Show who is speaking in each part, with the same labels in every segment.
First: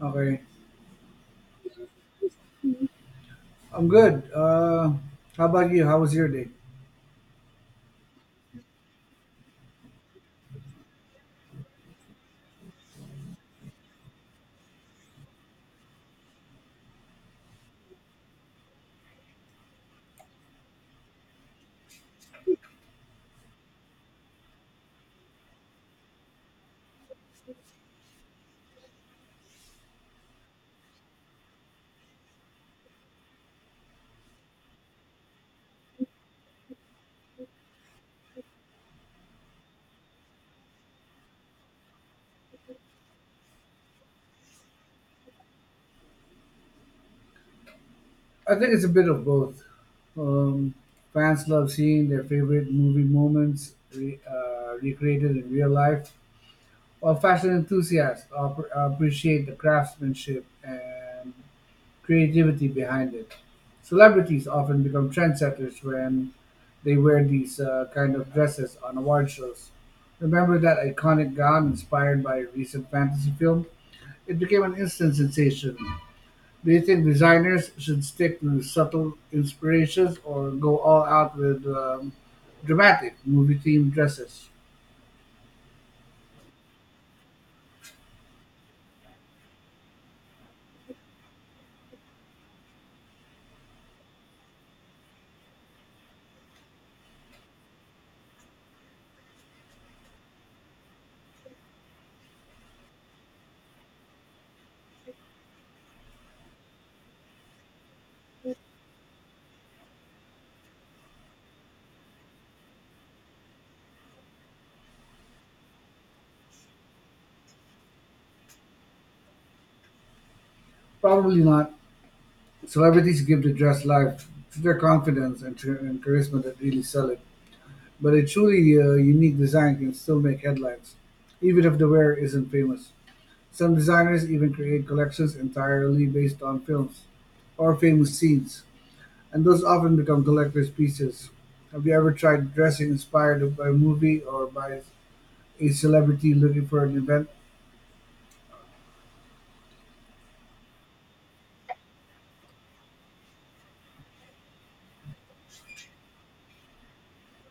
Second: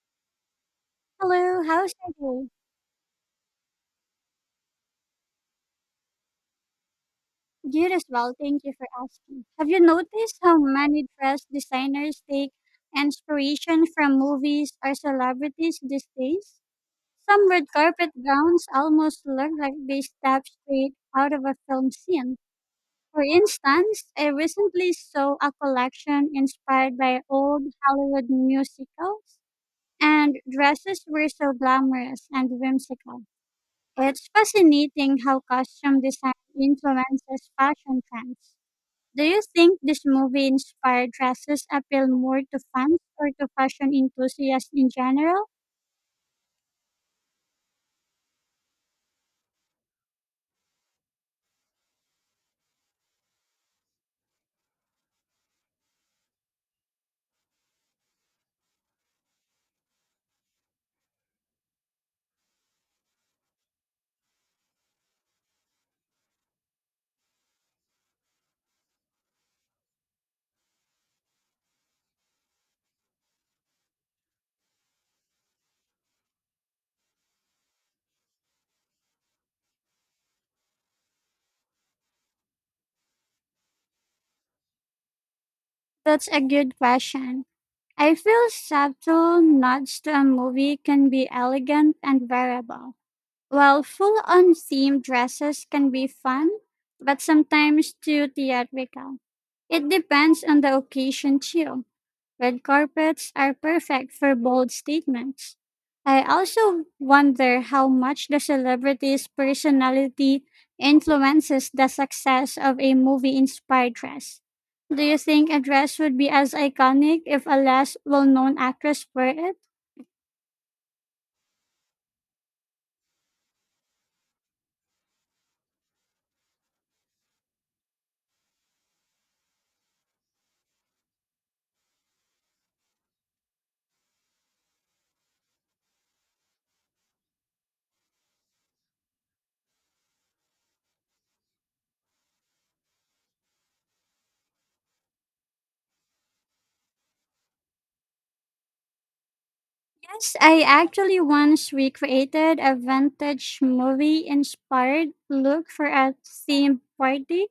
Speaker 1: Okay.
Speaker 2: Hello, how's your day?
Speaker 1: I'm good. How about you? How was your day?
Speaker 2: Good as well, thank you for asking. Have you noticed how many dress designers take inspiration from movies or celebrities these days? Some red carpet gowns almost look like they stepped straight out of a film scene. For instance, I recently saw a collection inspired by old Hollywood musicals, and dresses were so glamorous and whimsical. Well, it's fascinating how costume design influences fashion trends. Do you think this movie inspired dresses appeal more to fans or to fashion enthusiasts in general?
Speaker 1: I think it's a bit of both. Um, fans love seeing their favorite movie moments recreated in real life, while fashion enthusiasts appreciate the craftsmanship and creativity behind it. Celebrities often become trendsetters when they wear these kind of dresses on award shows. Remember that iconic gown inspired by a recent fantasy film? It became an instant sensation. Do you think designers should stick to subtle inspirations or go all out with dramatic movie themed dresses?
Speaker 2: That's a good question. I feel subtle nods to a movie can be elegant and wearable, while full on themed dresses can be fun, but sometimes too theatrical. It depends on the occasion too. Red carpets are perfect for bold statements. I also wonder how much the celebrity's personality influences the success of a movie inspired dress. Do you think a dress would be as iconic if a less well known actress wore it?
Speaker 1: Probably not. Celebrities give the dress life to their confidence and charisma that really sell it. But a truly unique design can still make headlines, even if the wearer isn't famous. Some designers even create collections entirely based on films or famous scenes, and those often become collector's pieces. Have you ever tried dressing inspired by a movie or by a celebrity looking for an event?
Speaker 2: Yes, I actually once recreated a vintage movie inspired look for a theme party.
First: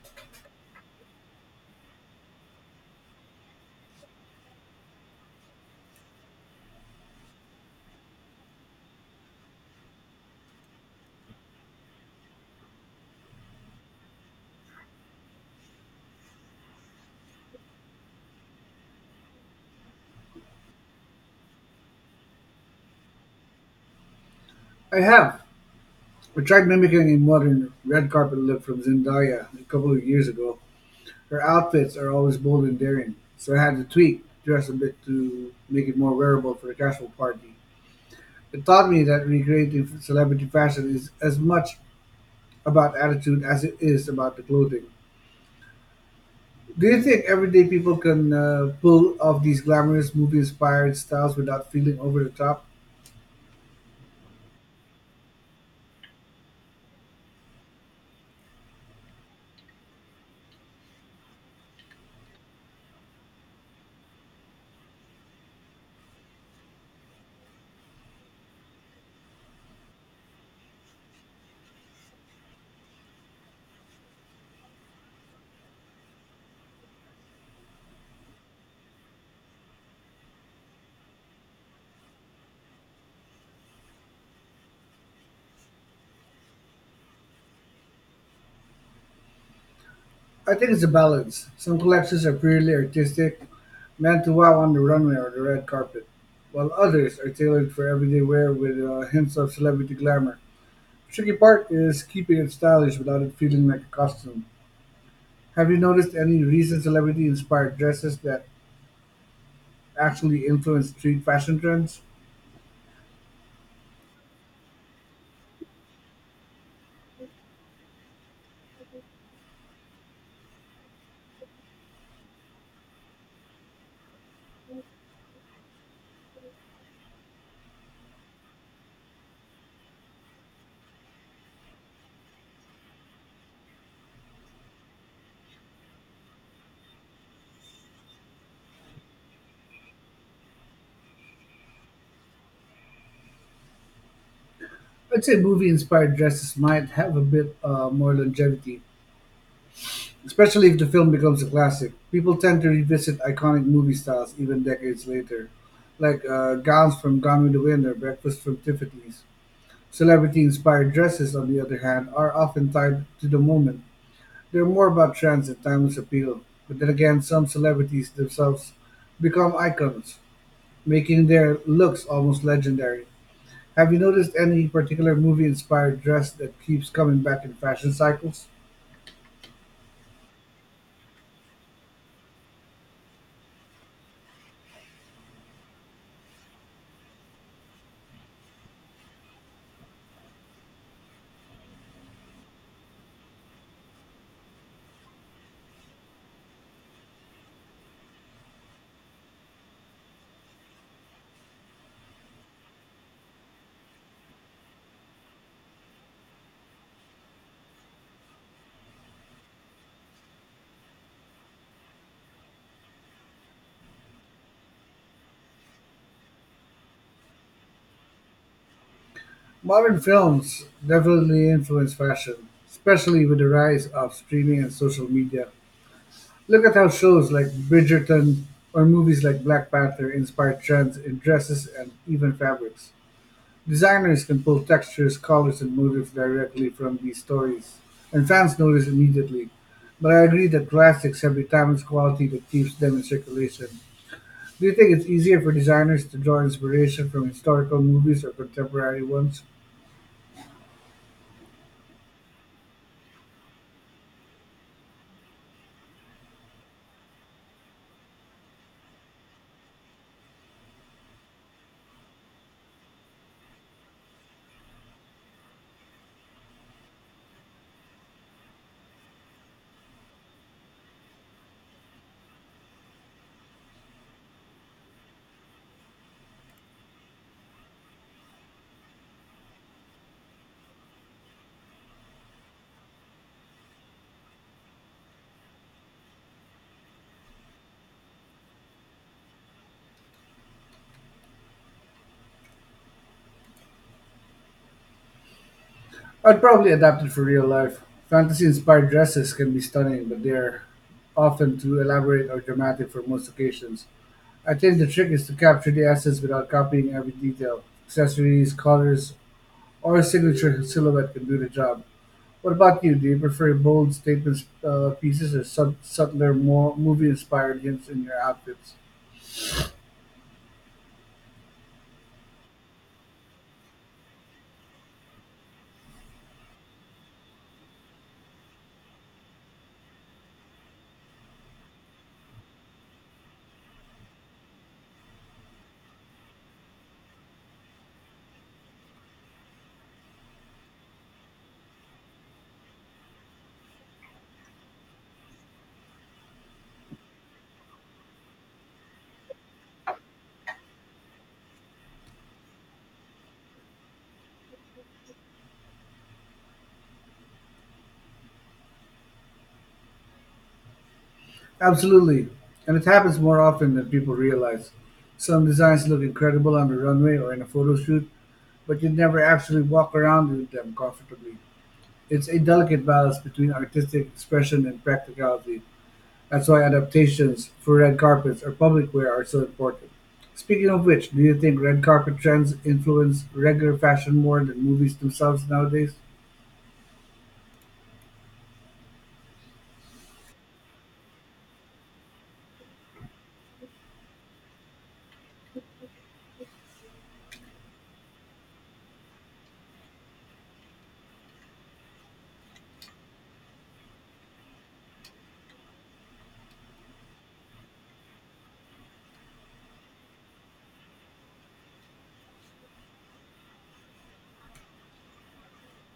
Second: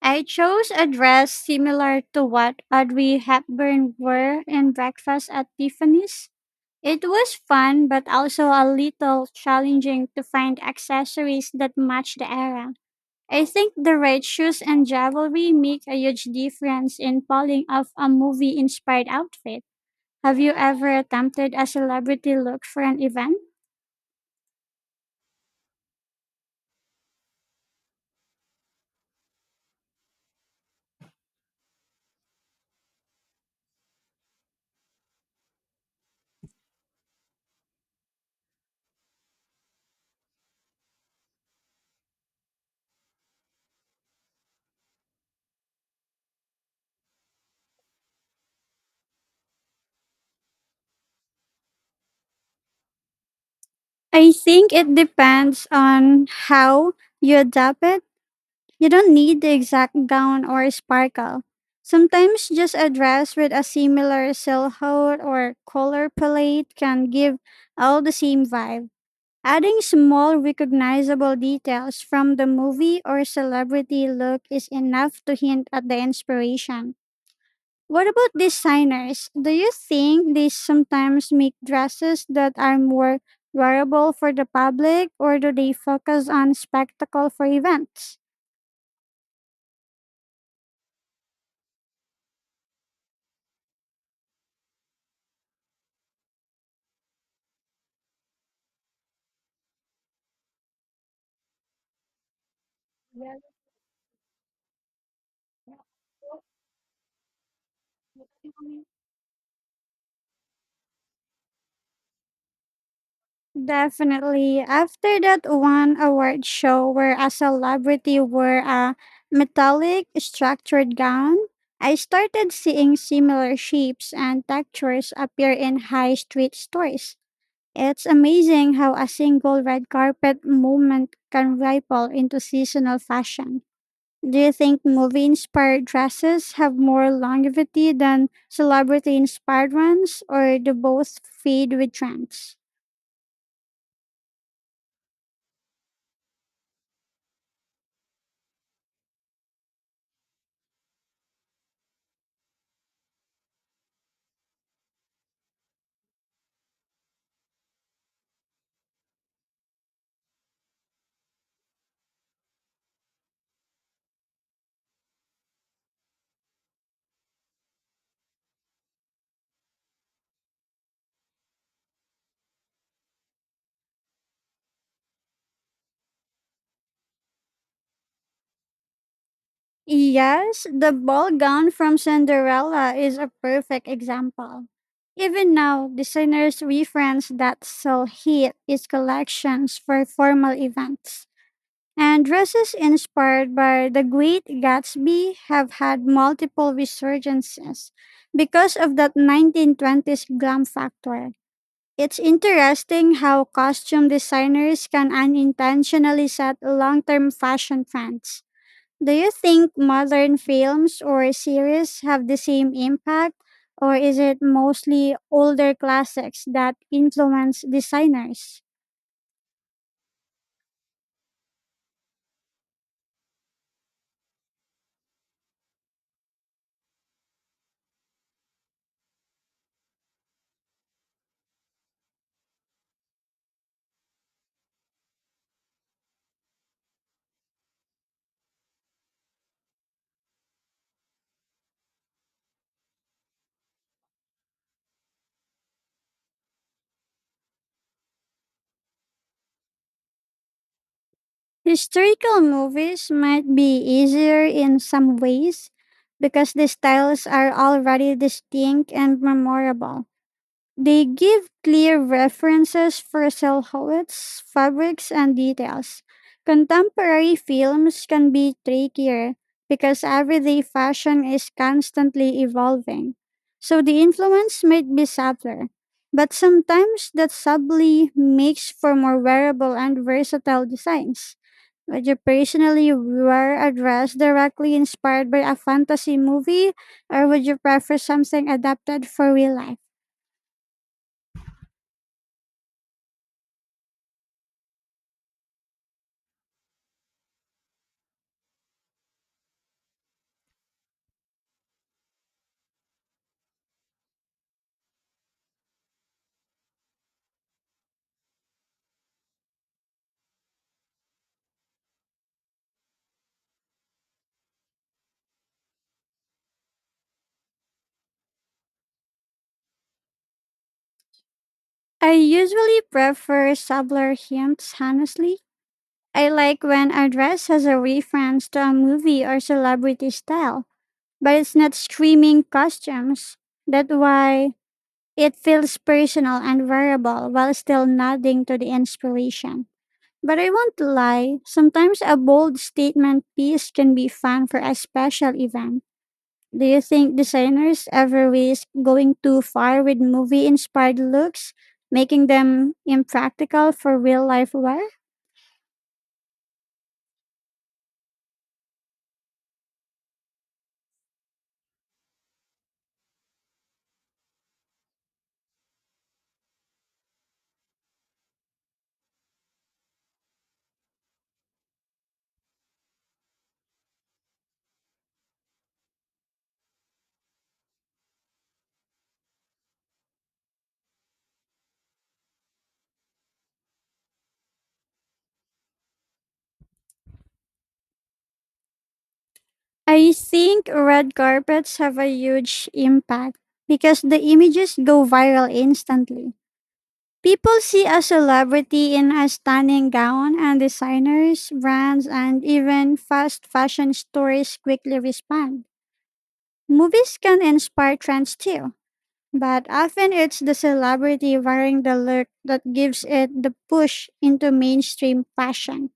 Speaker 2: I chose a dress similar to what Audrey Hepburn wore in Breakfast at Tiffany's. It was fun, but also a little challenging to find accessories that match the era. I think the right shoes and jewelry make a huge difference in pulling off a movie inspired outfit. Have you ever attempted a celebrity look for an event?
Speaker 1: I have. I tried mimicking a modern red carpet look from Zendaya a couple of years ago. Her outfits are always bold and daring, so I had to tweak, dress a bit to make it more wearable for a casual party. It taught me that recreating celebrity fashion is as much about attitude as it is about the clothing. Do you think everyday people can pull off these glamorous movie inspired styles without feeling over the top?
Speaker 2: I think it depends on how you adapt it. You don't need the exact gown or sparkle. Sometimes just a dress with a similar silhouette or color palette can give all the same vibe. Adding small recognizable details from the movie or celebrity look is enough to hint at the inspiration. What about designers? Do you think they sometimes make dresses that are more wearable for the public, or do they focus on spectacle for events?
Speaker 1: I think it's a balance. Some collections are purely artistic, meant to wow on the runway or the red carpet, while others are tailored for everyday wear with hints of celebrity glamour. Tricky part is keeping it stylish without it feeling like a costume. Have you noticed any recent celebrity inspired dresses that actually influence street fashion trends?
Speaker 2: Definitely. After that one award show where a celebrity wore a metallic structured gown, I started seeing similar shapes and textures appear in high street stores. It's amazing how a single red carpet movement can ripple into seasonal fashion. Do you think movie inspired dresses have more longevity than celebrity inspired ones, or do both fade with trends?
Speaker 1: I'd say movie inspired dresses might have a bit more longevity, especially if the film becomes a classic. People tend to revisit iconic movie styles even decades later, like gowns from Gone with the Wind or breakfast from Tiffany's. Celebrity inspired dresses, on the other hand, are often tied to the moment. They're more about trends and timeless appeal, but then again some celebrities themselves become icons, making their looks almost legendary. Have you noticed any particular movie inspired dress that keeps coming back in fashion cycles?
Speaker 2: Yes, the ball gown from Cinderella is a perfect example. Even now, designers reference that sell heat is collections for formal events. And dresses inspired by the Great Gatsby have had multiple resurgences because of that 1920s glam factor. It's interesting how costume designers can unintentionally set long term fashion trends. Do you think modern films or series have the same impact, or is it mostly older classics that influence designers?
Speaker 1: Modern films definitely influence fashion, especially with the rise of streaming and social media. Look at how shows like Bridgerton or movies like Black Panther inspire trends in dresses and even fabrics. Designers can pull textures, colors, and motifs directly from these stories, and fans notice immediately. But I agree that classics have a timeless quality that keeps them in circulation. Do you think it's easier for designers to draw inspiration from historical movies or contemporary ones?
Speaker 2: Historical movies might be easier in some ways because the styles are already distinct and memorable. They give clear references for silhouettes, fabrics, and details. Contemporary films can be trickier because everyday fashion is constantly evolving. So the influence might be subtler, but sometimes that subtly makes for more wearable and versatile designs. Would you personally wear a dress directly inspired by a fantasy movie, or would you prefer something adapted for real life?
Speaker 1: I'd probably adapt it for real life. Fantasy inspired dresses can be stunning, but they're often too elaborate or dramatic for most occasions. I think the trick is to capture the essence without copying every detail. Accessories, colors, or a signature silhouette can do the job. What about you? Do you prefer bold statement pieces or subtler, more movie-inspired hints in your outfits?
Speaker 2: I usually prefer subtler hints, honestly. I like when a dress has a reference to a movie or celebrity style, but it's not screaming costumes. That's why it feels personal and variable while still nodding to the inspiration. But I won't lie, sometimes a bold statement piece can be fun for a special event. Do you think designers ever risk going too far with movie inspired looks, making them impractical for real life wear?
Speaker 1: Absolutely, and it happens more often than people realize. Some designs look incredible on the runway or in a photo shoot, but you never actually walk around with them comfortably. It's a delicate balance between artistic expression and practicality. That's why adaptations for red carpets or public wear are so important. Speaking of which, do you think red carpet trends influence regular fashion more than movies themselves nowadays?
Speaker 2: I think red carpets have a huge impact because the images go viral instantly. People see a celebrity in a stunning gown, and designers, brands, and even fast fashion stores quickly respond. Movies can inspire trends too, but often it's the celebrity wearing the look that gives it the push into mainstream fashion.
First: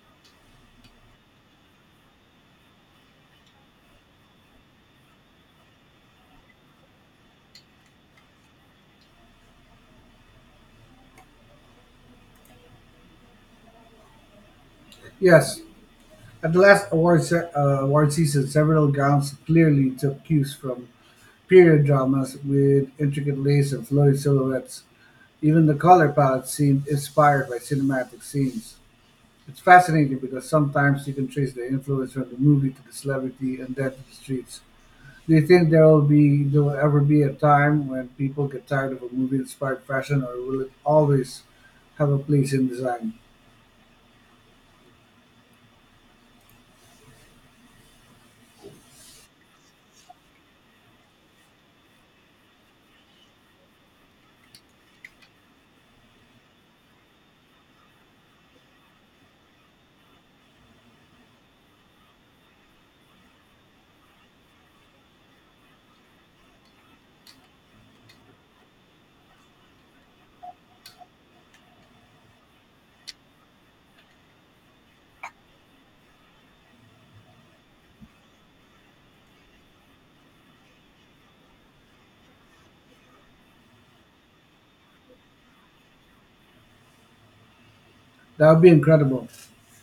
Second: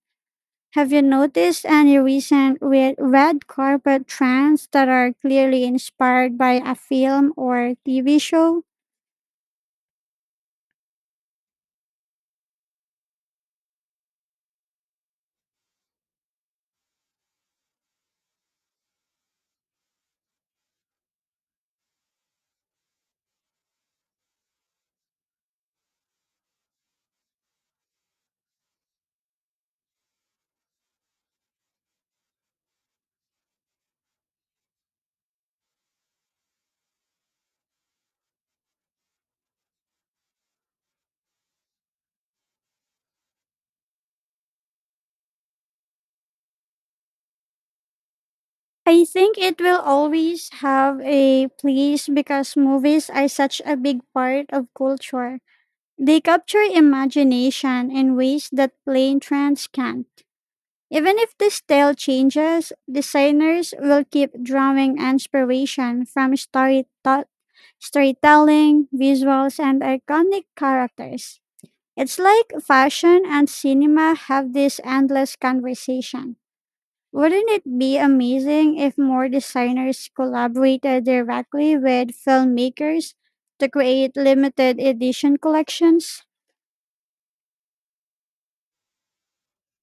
Speaker 2: Have you noticed any recent red carpet trends that are clearly inspired by a film or TV show?
Speaker 1: Yes. At the last award season, several gowns clearly took cues from period dramas with intricate lace and florid silhouettes. Even the color palette seemed inspired by cinematic scenes. It's fascinating because sometimes you can trace the influence from the movie to the celebrity and then to the streets. Do you think there will ever be a time when people get tired of a movie-inspired fashion, or will it always have a place in design?
Speaker 2: I think it will always have a place because movies are such a big part of culture. They capture imagination in ways that plain trends can. Even if the style changes, designers will keep drawing inspiration from storytelling, visuals, and iconic characters. It's like fashion and cinema have this endless conversation. Wouldn't it be amazing if more designers collaborated directly with filmmakers to create limited edition collections?
Speaker 1: That would be incredible.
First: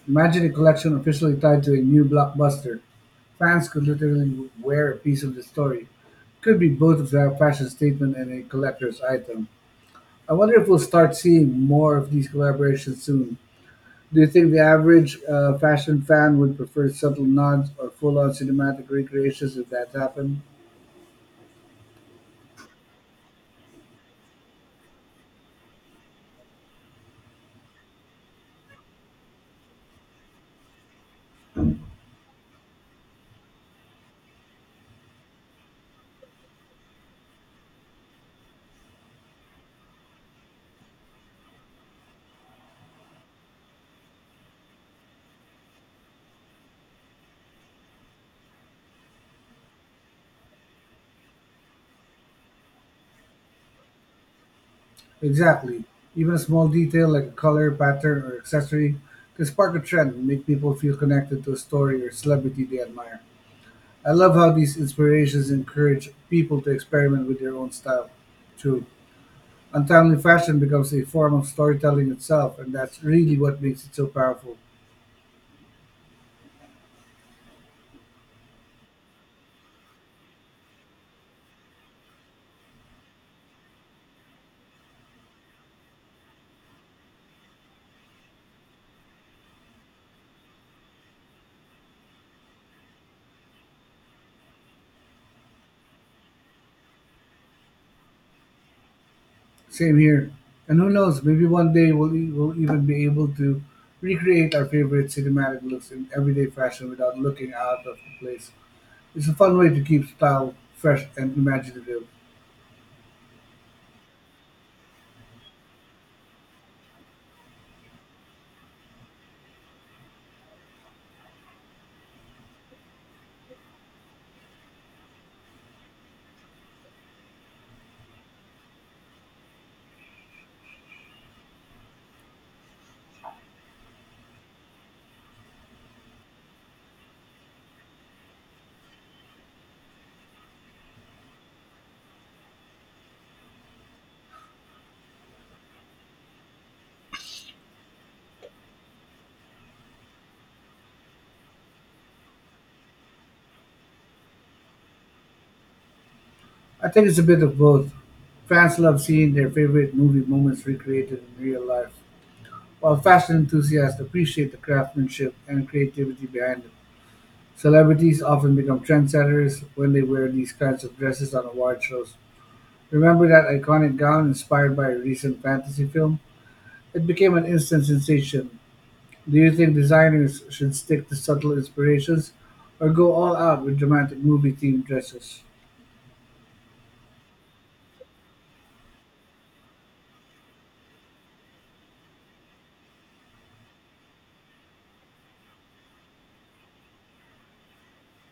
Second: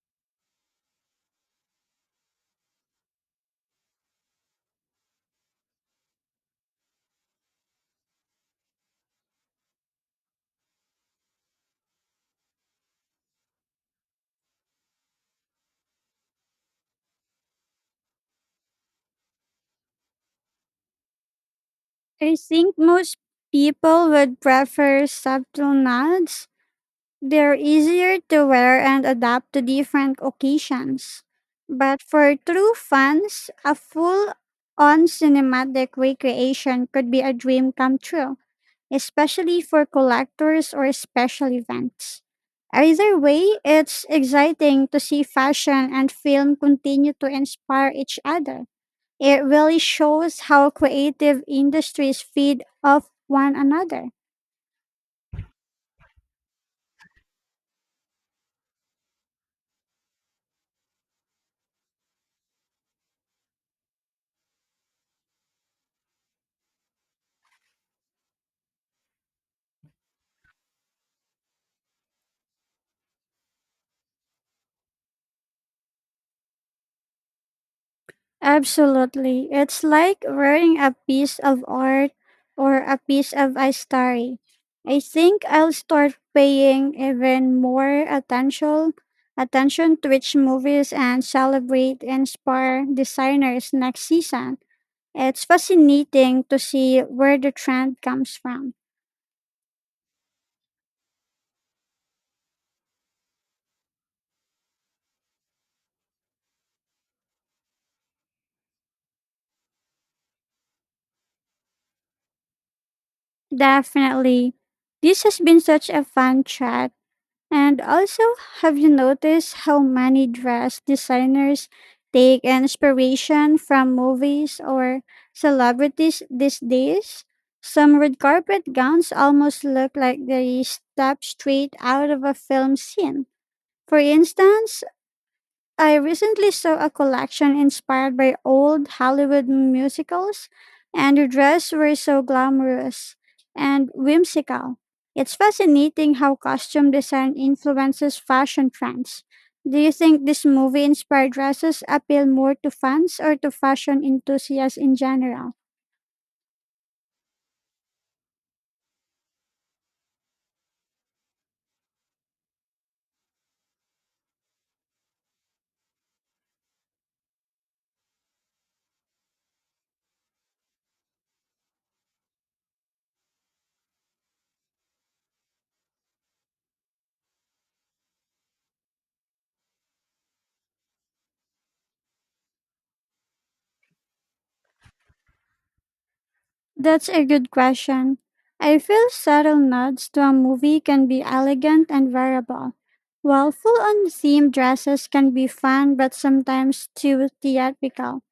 Speaker 1: Imagine a collection officially tied to a new blockbuster. Fans could literally wear a piece of the story. Could be both a fashion statement and a collector's item. I wonder if we'll start seeing more of these collaborations soon. Do you think the average fashion fan would prefer subtle nods or full-on cinematic recreations if that happened?
Speaker 2: I think most people would prefer subtle nods. They're easier to wear and adapt to different occasions. But for true fans, a full on cinematic recreation could be a dream come true, especially for collectors or special events. Either way, it's exciting to see fashion and film continue to inspire each other. It really shows how creative industries feed off one another.
Speaker 1: Exactly. Even a small detail like a color, pattern, or accessory can spark a trend and make people feel connected to a story or celebrity they admire. I love how these inspirations encourage people to experiment with their own style. True. Untimely fashion becomes a form of storytelling itself, and that's really what makes it so powerful.
Speaker 2: Absolutely. It's like wearing a piece of art or a piece of history. I think I'll start paying even more attention to which movies and celebrate inspire designers next season. It's fascinating to see where the trend comes from.
Speaker 1: Same here. And who knows, maybe one day we'll even be able to recreate our favorite cinematic looks in everyday fashion without looking out of place. It's a fun way to keep style fresh and imaginative.
Speaker 2: Definitely. This has been such a fun chat. And also, have you noticed how many dress designers take inspiration from movies or celebrities these days? Some red carpet gowns almost look like they stepped straight out of a film scene. For instance, I recently saw a collection inspired by old Hollywood musicals, and the dress were so glamorous and whimsical. It's fascinating how costume design influences fashion trends. Do you think this movie inspired dresses appeal more to fans or to fashion enthusiasts in general?
Speaker 1: I think it's a bit of both. Fans love seeing their favorite movie moments recreated in real life, while fashion enthusiasts appreciate the craftsmanship and creativity behind it. Celebrities often become trendsetters when they wear these kinds of dresses on award shows. Remember that iconic gown inspired by a recent fantasy film? It became an instant sensation. Do you think designers should stick to subtle inspirations or go all out with dramatic movie themed dresses?
Speaker 2: That's a good question. I feel subtle nods to a movie can be elegant and variable, while full on theme dresses can be fun but sometimes too theatrical.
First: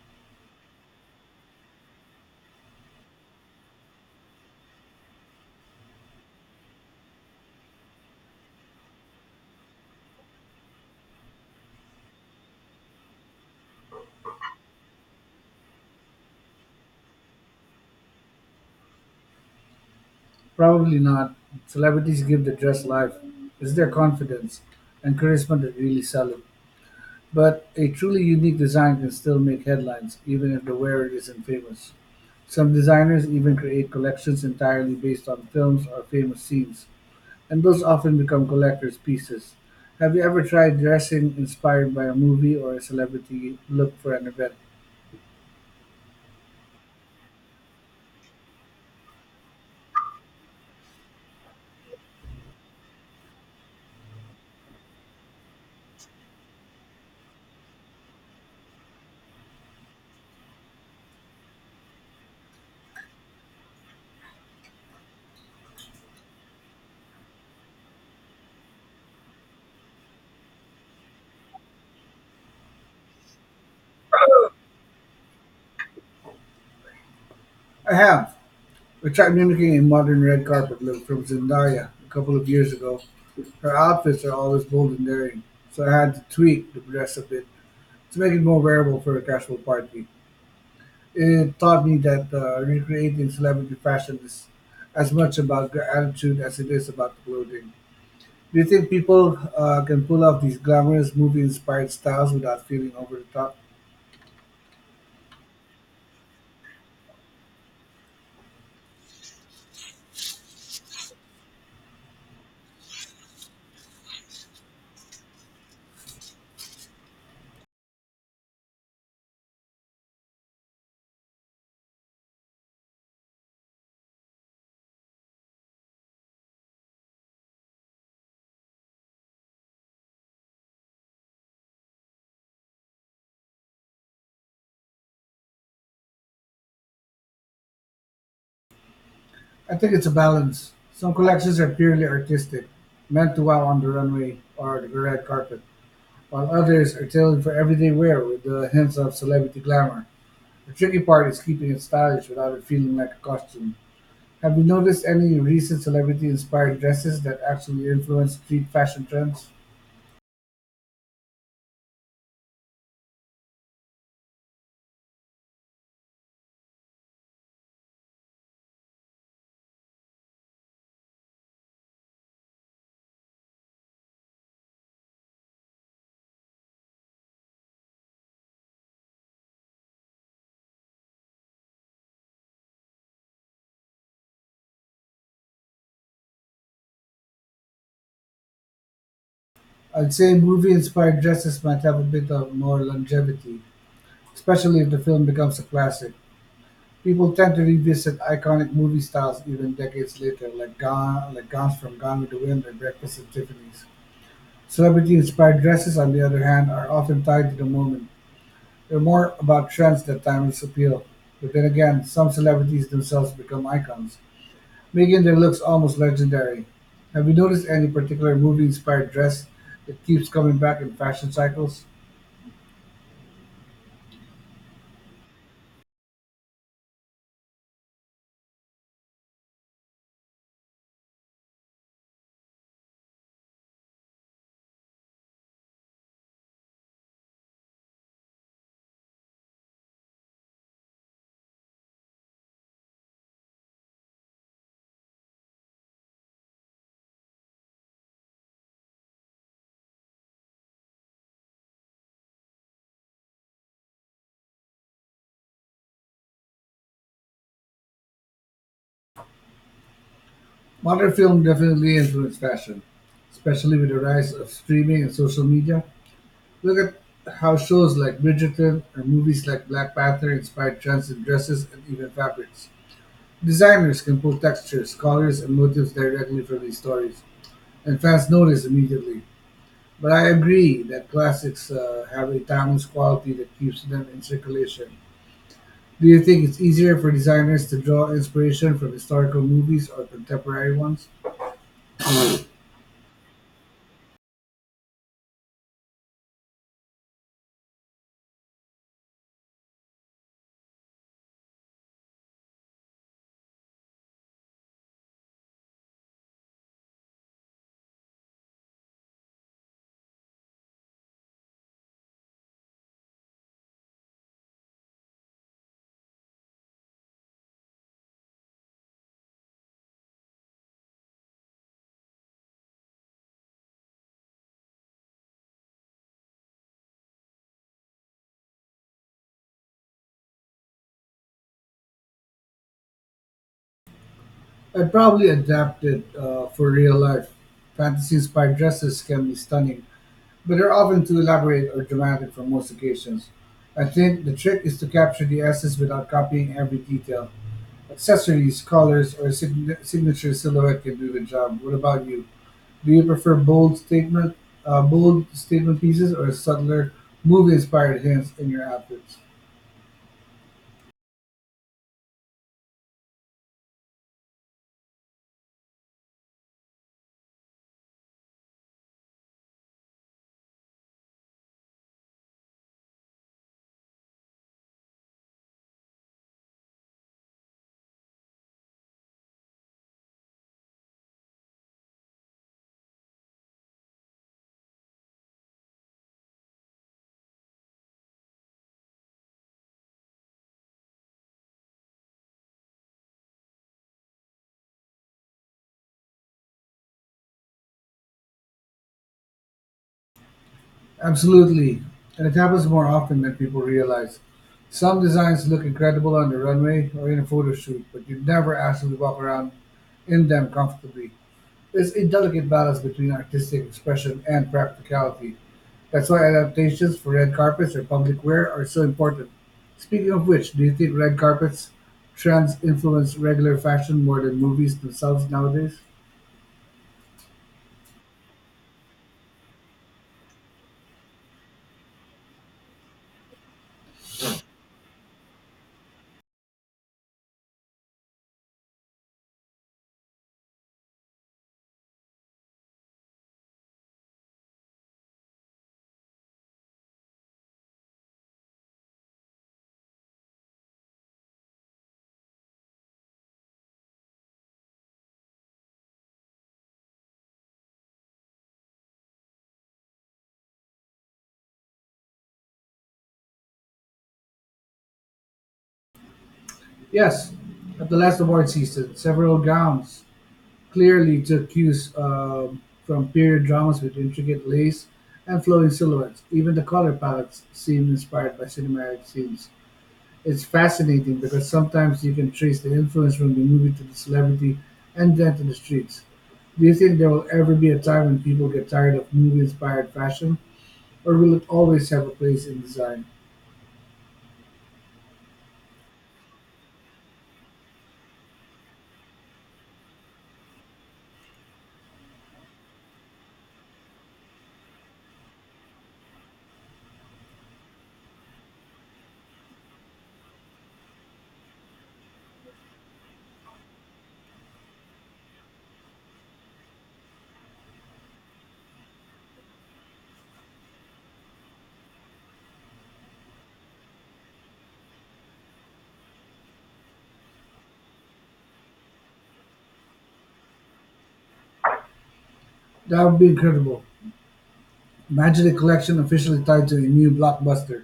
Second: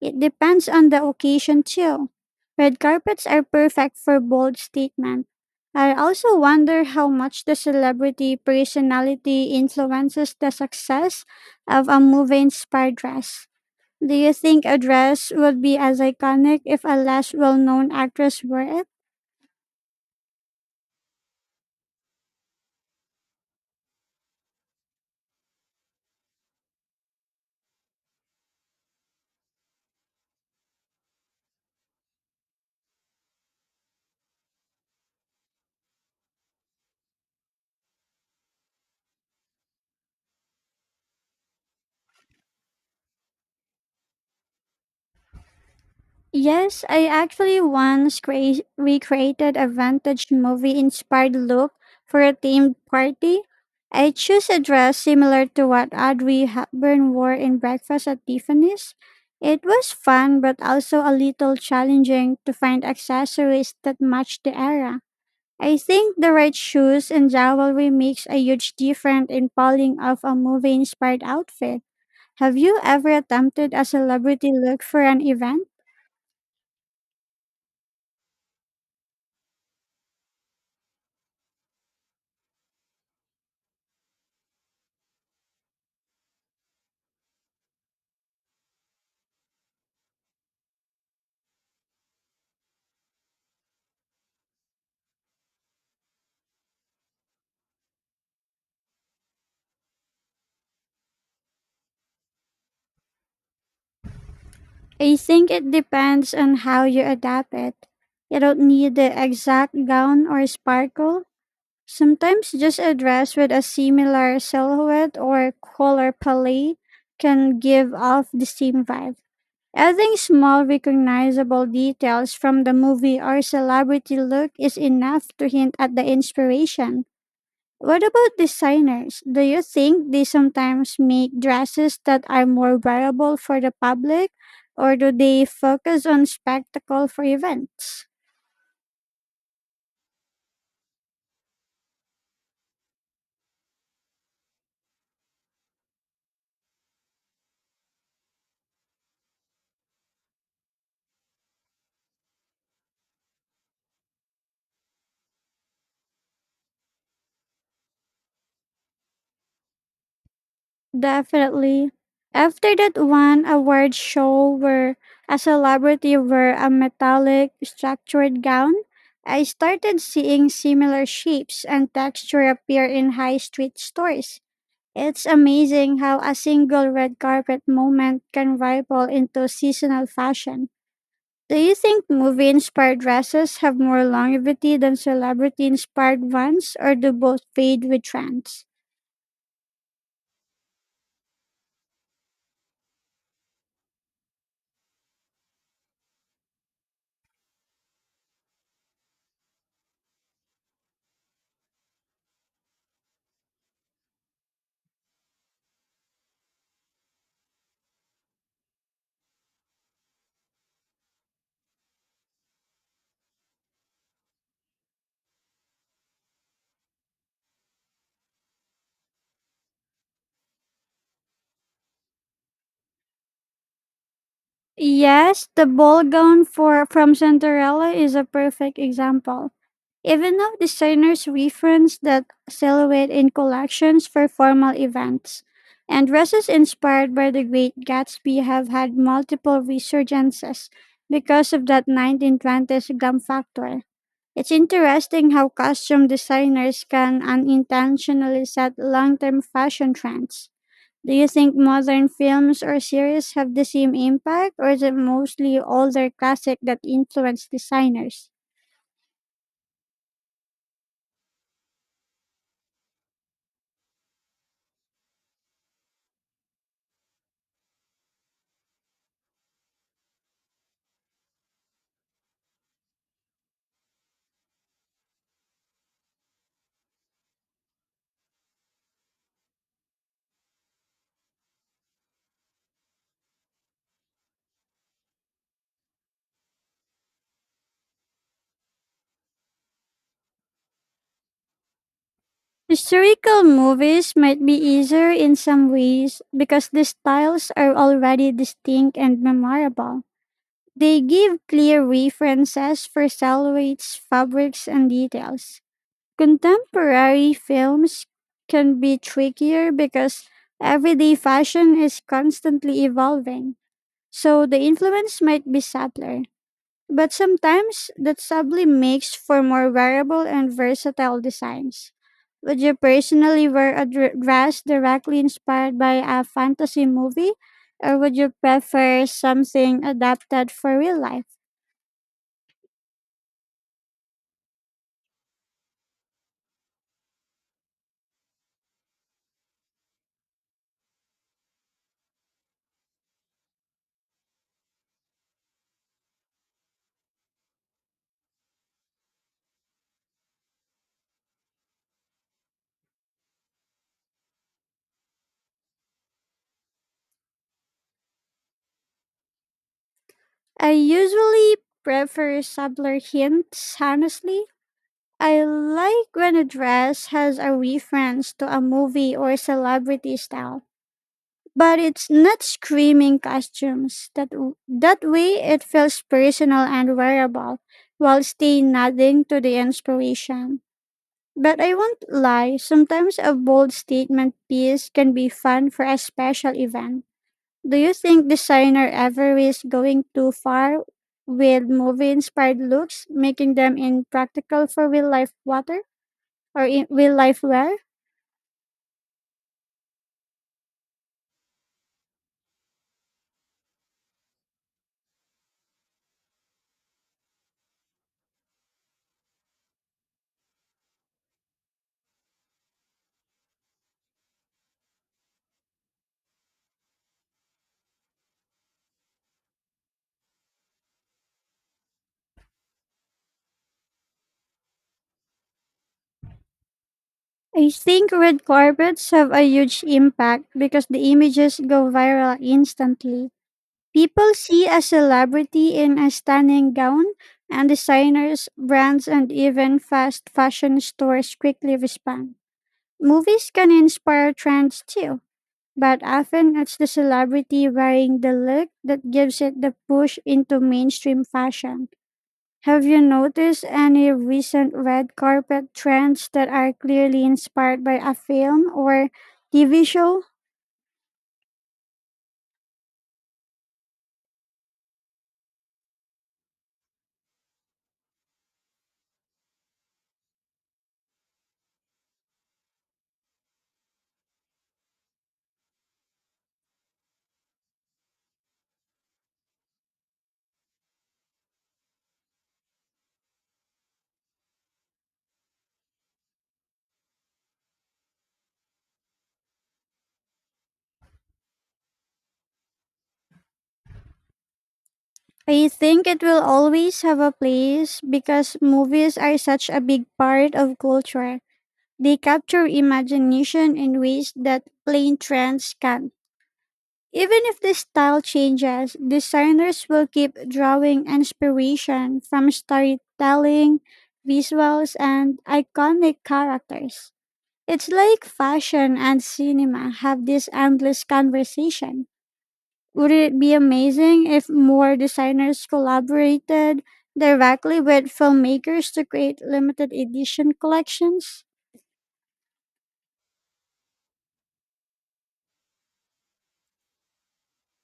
Speaker 2: It depends on the occasion, too. Red carpets are perfect for bold statement. I also wonder how much the celebrity personality influences the success of a movie inspired dress. Do you think a dress would be as iconic if a less well known actress wore it?
Speaker 1: Probably not. Celebrities give the dress life. It's their confidence and charisma that really sell it. But a truly unique design can still make headlines, even if the wearer isn't famous. Some designers even create collections entirely based on films or famous scenes, and those often become collector's pieces. Have you ever tried dressing inspired by a movie or a celebrity look for an event?
Speaker 2: Yes, I actually once recreated a vintage movie inspired look for a themed party. I chose a dress similar to what Audrey Hepburn wore in Breakfast at Tiffany's. It was fun but also a little challenging to find accessories that matched the era. I think the right shoes and jewelry makes a huge difference in pulling off a movie-inspired outfit. Have you ever attempted a celebrity look for an event?
Speaker 1: I have. We tried mimicking a modern red carpet look from Zendaya a couple of years ago. Her outfits are always bold and daring, so I had to tweak the dress a bit to make it more wearable for a casual party. It taught me that recreating celebrity fashion is as much about the attitude as it is about the clothing. Do you think people can pull off these glamorous movie-inspired styles without feeling over the top?
Speaker 2: I think it depends on how you adapt it. You don't need the exact gown or sparkle. Sometimes just a dress with a similar silhouette or color palette can give off the same vibe. Adding small recognizable details from the movie or celebrity look is enough to hint at the inspiration. What about designers? Do you think they sometimes make dresses that are more wearable for the public, or do they focus on spectacle for events?
Speaker 1: I think it's a balance. Some collections are purely artistic, meant to wow on the runway or the red carpet, while others are tailored for everyday wear with the hints of celebrity glamour. The tricky part is keeping it stylish without it feeling like a costume. Have you noticed any recent celebrity inspired dresses that actually influence street fashion trends?
Speaker 2: Definitely. After that one award show where a celebrity wore a metallic structured gown, I started seeing similar shapes and texture appear in high street stores. It's amazing how a single red carpet moment can rival into seasonal fashion. Do you think movie inspired dresses have more longevity than celebrity inspired ones, or do both fade with trends?
Speaker 1: I'd say movie inspired dresses might have a bit of more longevity, especially if the film becomes a classic. People tend to revisit iconic movie styles even decades later, like gowns from Gone with the Wind or Breakfast at Tiffany's. Celebrity inspired dresses, on the other hand, are often tied to the moment. They're more about trends than timeless appeal. But then again, some celebrities themselves become icons, making their looks almost legendary. Have you noticed any particular movie inspired dress that keeps coming back in fashion cycles?
Speaker 2: Yes, the ball gown for from Cinderella is a perfect example. Even though designers reference that silhouette in collections for formal events, and dresses inspired by the Great Gatsby have had multiple resurgences because of that 1920s glam factor. It's interesting how costume designers can unintentionally set long-term fashion trends. Do you think modern films or series have the same impact, or is it mostly older classic that influence designers?
Speaker 1: Modern film definitely influenced fashion, especially with the rise of streaming and social media. Look at how shows like Bridgerton or movies like Black Panther inspired trends in dresses and even fabrics. Designers can pull textures, colors, and motifs directly from these stories, and fans notice immediately. But I agree that classics have a timeless quality that keeps them in circulation. Do you think it's easier for designers to draw inspiration from historical movies or contemporary ones?
Speaker 2: Historical movies might be easier in some ways because the styles are already distinct and memorable. They give clear references for silhouettes, fabrics, and details. Contemporary films can be trickier because everyday fashion is constantly evolving. So the influence might be subtler, but sometimes that subtly makes for more wearable and versatile designs. Would you personally wear a dress directly inspired by a fantasy movie, or would you prefer something adapted for real life?
Speaker 1: I'd probably adapt it for real life. Fantasy inspired dresses can be stunning, but they're often too elaborate or dramatic for most occasions. I think the trick is to capture the essence without copying every detail. Accessories, colors, or signature silhouette can do the job. What about you? Do you prefer bold statement pieces or subtler, movie-inspired hints in your outfits?
Speaker 2: I usually prefer subtler hints, honestly. I like when a dress has a reference to a movie or celebrity style, but it's not screaming costumes. That way it feels personal and wearable, while staying nothing to the inspiration. But I won't lie, sometimes a bold statement piece can be fun for a special event. Do you think designer ever is going too far with movie inspired looks, making them impractical for real life water or in real life wear?
Speaker 1: Absolutely, and it happens more often than people realize. Some designs look incredible on the runway or in a photo shoot, but you never actually walk around in them comfortably. It's a delicate balance between artistic expression and practicality. That's why adaptations for red carpets or public wear are so important. Speaking of which, do you think red carpets trends influence regular fashion more than movies themselves nowadays?
Speaker 2: I think red carpets have a huge impact because the images go viral instantly. People see a celebrity in a stunning gown, and designers, brands, and even fast fashion stores quickly respond. Movies can inspire trends too, but often it's the celebrity wearing the look that gives it the push into mainstream fashion. Have you noticed any recent red carpet trends that are clearly inspired by a film or TV show?
Speaker 1: Yes. At the last award season, several gowns clearly took cues from period dramas with intricate lace and flowing silhouettes. Even the color palettes seemed inspired by cinematic scenes. It's fascinating because sometimes you can trace the influence from the movie to the celebrity and then to the streets. Do you think there will ever be a time when people get tired of movie inspired fashion, or will it always have a place in design?
Speaker 2: I think it will always have a place because movies are such a big part of culture. They capture imagination in ways that plain trends can't. Even if the style changes, designers will keep drawing inspiration from storytelling, visuals, and iconic characters. It's like fashion and cinema have this endless conversation. Would it be amazing if more designers collaborated directly with filmmakers to create limited edition collections?
Speaker 1: That would be incredible. Imagine a collection officially tied to a new blockbuster.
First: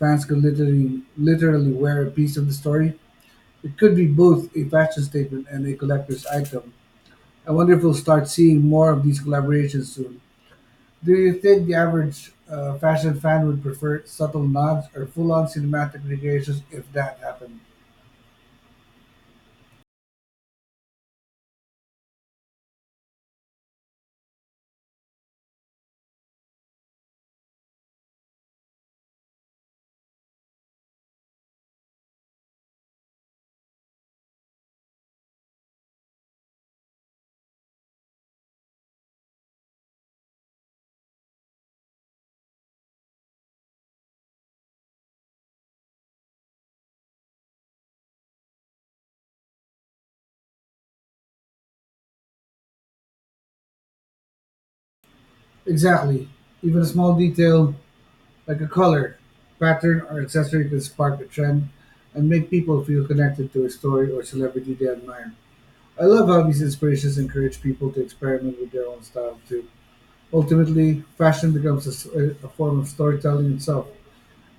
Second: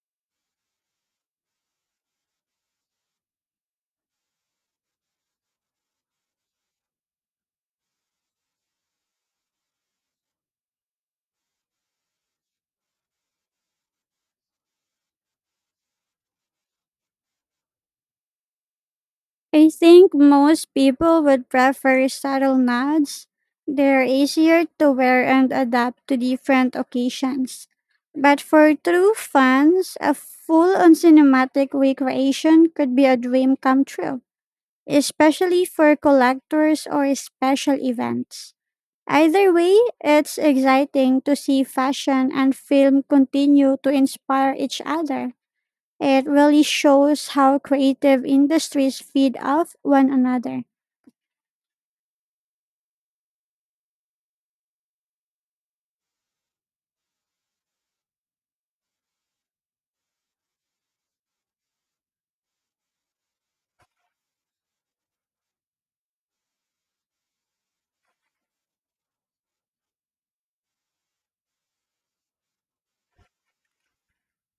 Speaker 1: Fans could literally wear a piece of the story. It could be both a fashion statement and a collector's item. I wonder if we'll start seeing more of these collaborations soon. Do you think the average fashion fan would prefer subtle nods or full-on cinematic recreations if that happened?
Speaker 2: I think most people would prefer subtle nods. They're easier to wear and adapt to different occasions. But for true fans, a full on cinematic recreation could be a dream come true, especially for collectors or special events. Either way, it's exciting to see fashion and film continue to inspire each other. It really shows how creative industries feed off one another.
Speaker 1: Exactly. Even a small detail like a color, pattern, or accessory can spark a trend and make people feel connected to a story or celebrity they admire. I love how these inspirations encourage people to experiment with their own style too. Ultimately, fashion becomes a form of storytelling itself,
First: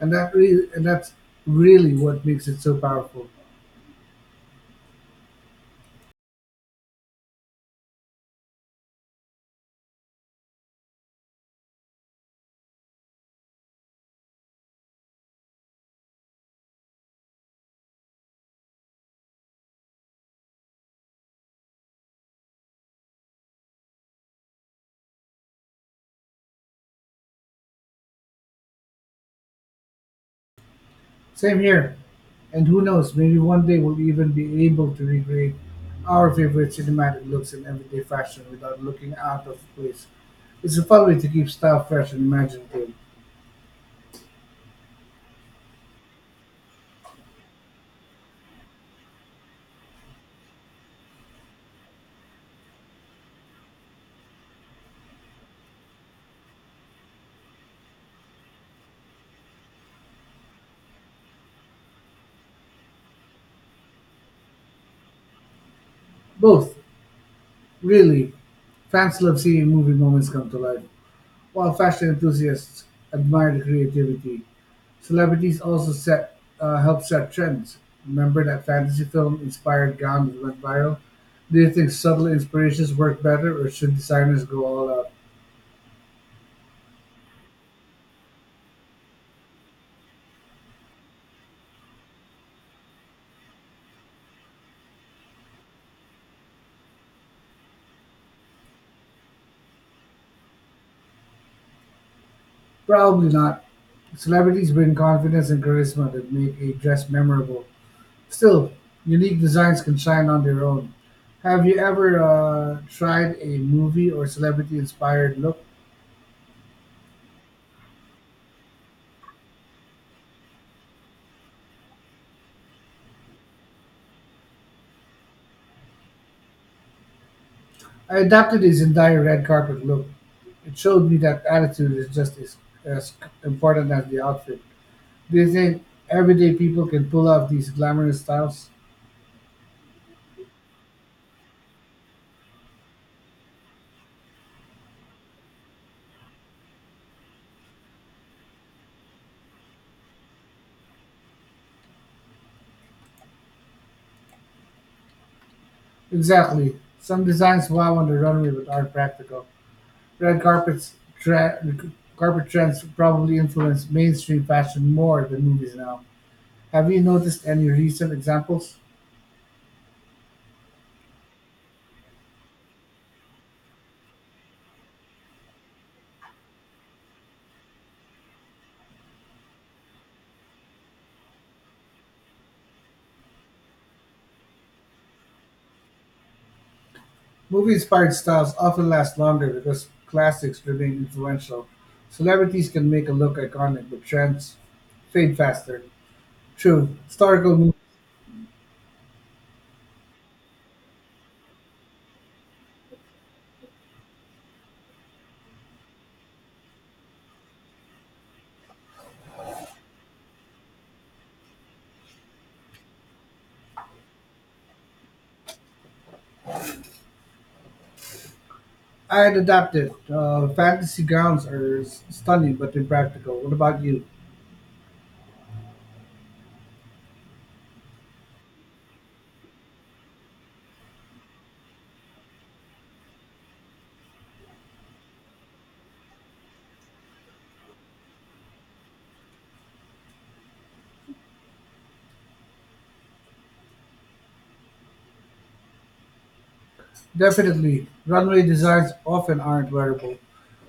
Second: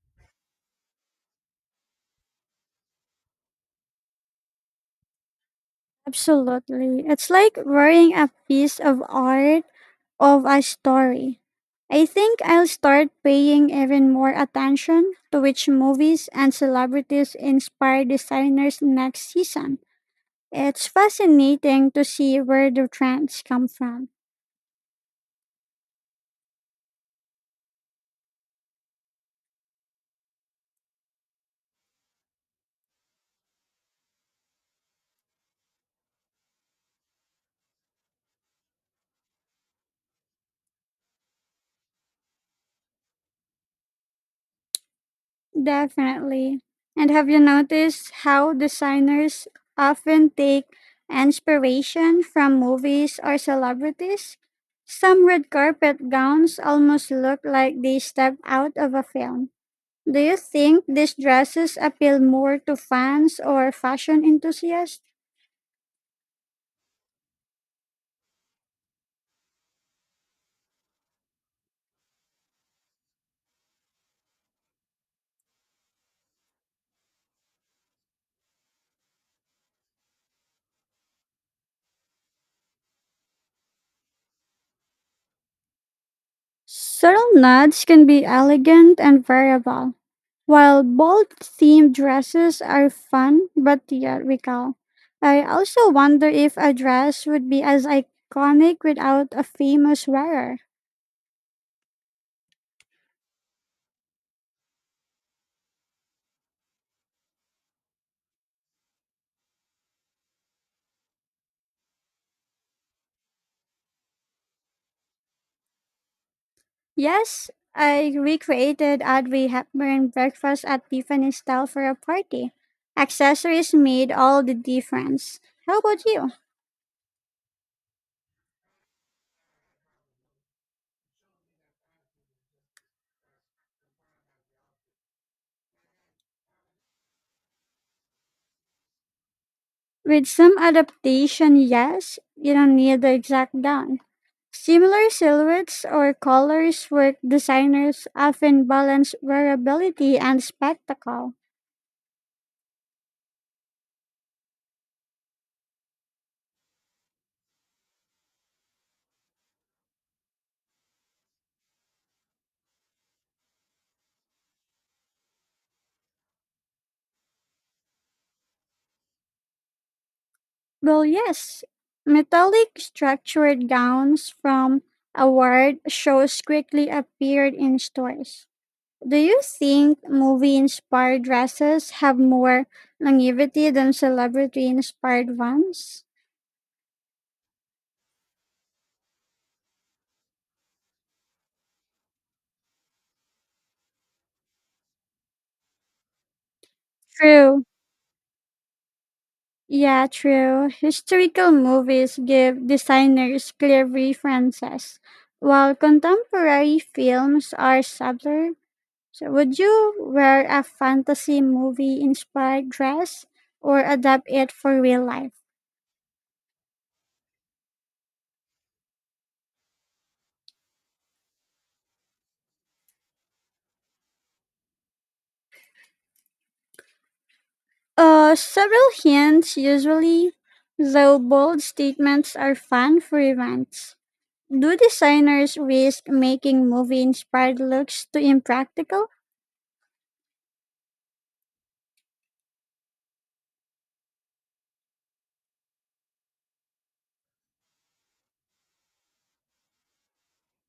Speaker 1: and that's really what makes it so powerful.
Speaker 2: Absolutely. It's like wearing a piece of art of a story. I think I'll start paying even more attention to which movies and celebrities inspire designers next season. It's fascinating to see where the trends come from.
Speaker 1: Same here. And who knows, maybe one day we'll even be able to recreate our favorite cinematic looks in everyday fashion without looking out of place. It's a fun way to keep style fresh and imaginative.
Speaker 2: Definitely. And have you noticed how designers often take inspiration from movies or celebrities? Some red carpet gowns almost look like they stepped out of a film. Do you think these dresses appeal more to fans or fashion enthusiasts?
Speaker 1: Both, really. Fans love seeing movie moments come to life, while fashion enthusiasts admire the creativity. Celebrities also set help set trends. Remember that fantasy film inspired gown that went viral? Do you think subtle inspirations work better, or should designers go all out?
Speaker 2: Subtle nods can be elegant and variable. While bold themed dresses are fun but theatrical, I also wonder if a dress would be as iconic without a famous wearer.
Speaker 1: Probably not. Celebrities bring confidence and charisma that make a dress memorable. Still, unique designs can shine on their own. Have you ever tried a movie or celebrity inspired look?
Speaker 2: Yes, I recreated Audrey Hepburn breakfast at Tiffany's style for a party. Accessories made all the difference. How about you?
Speaker 1: I adapted his entire red carpet look. It showed me that attitude is just as important as the outfit. Do you think everyday people can pull off these glamorous styles?
Speaker 2: With some adaptation, yes, you don't need the exact gown. Similar silhouettes or colors work designers often balance wearability and spectacle.
Speaker 1: Exactly. Some designs wow on the runway but aren't practical. Red carpets tre- carpet trends probably influence mainstream fashion more than movies now. Have you noticed any recent examples?
Speaker 2: Well, yes, metallic structured gowns from award shows quickly appeared in stores. Do you think movie inspired dresses have more longevity than celebrity inspired ones?
Speaker 1: Movie inspired styles often last longer because classics remain influential. Celebrities can make a look iconic, but trends fade faster. True, historical
Speaker 2: True.
Speaker 1: movies.
Speaker 2: Yeah, true. Historical movies give designers clear references, while contemporary films are subtler. So, would you wear a fantasy movie inspired dress or adapt it for real life?
Speaker 1: I had adapted. Fantasy gowns are stunning but impractical. What about you?
Speaker 2: Several hints usually, though bold statements are fun for events. Do designers risk making movie inspired looks too impractical?
Speaker 1: Definitely, runway designs often aren't wearable,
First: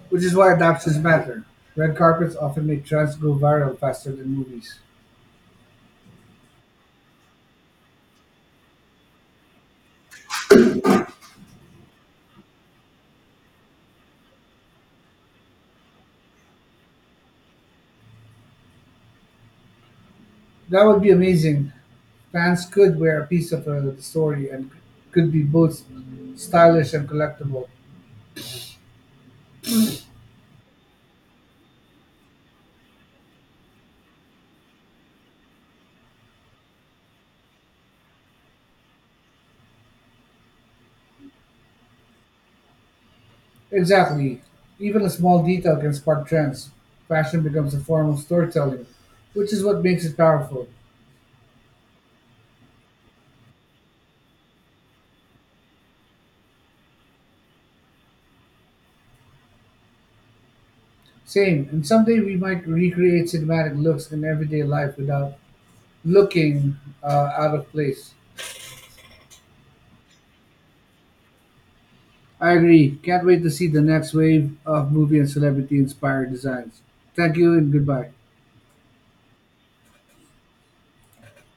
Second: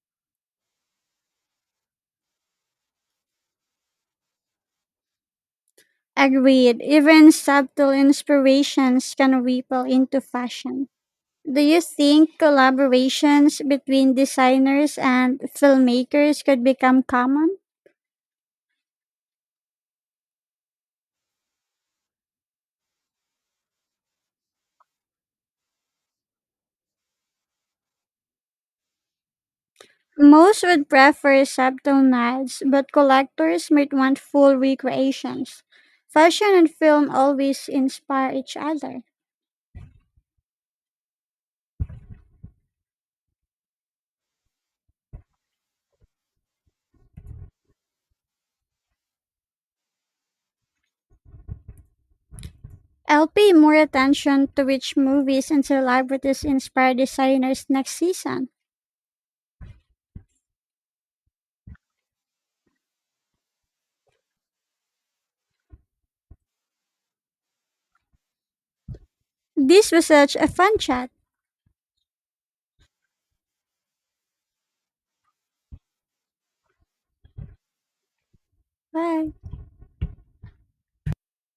Speaker 1: which is why adaptations matter. Red carpets often make trends go viral faster than movies.
Speaker 2: Agreed. Even subtle inspirations can ripple into fashion. Do you think collaborations between designers and filmmakers could become common?
Speaker 1: That would be amazing. Fans could wear a piece of the story, and could be both stylish and collectible.
Speaker 2: Most would prefer subtle nods, but collectors might want full recreations. Fashion and film always inspire each other.
Speaker 1: Exactly. Even a small detail can spark trends. Fashion becomes a form of storytelling, which is what makes it powerful.
Speaker 2: I'll pay more attention to which movies and celebrities inspire designers next season.
Speaker 1: Same, and someday we might recreate cinematic looks in everyday life without looking out of place.
Speaker 2: This was such a fun chat.
Speaker 1: I agree. Can't wait to see the next wave of movie and celebrity inspired designs. Thank you and goodbye.
Speaker 2: Bye.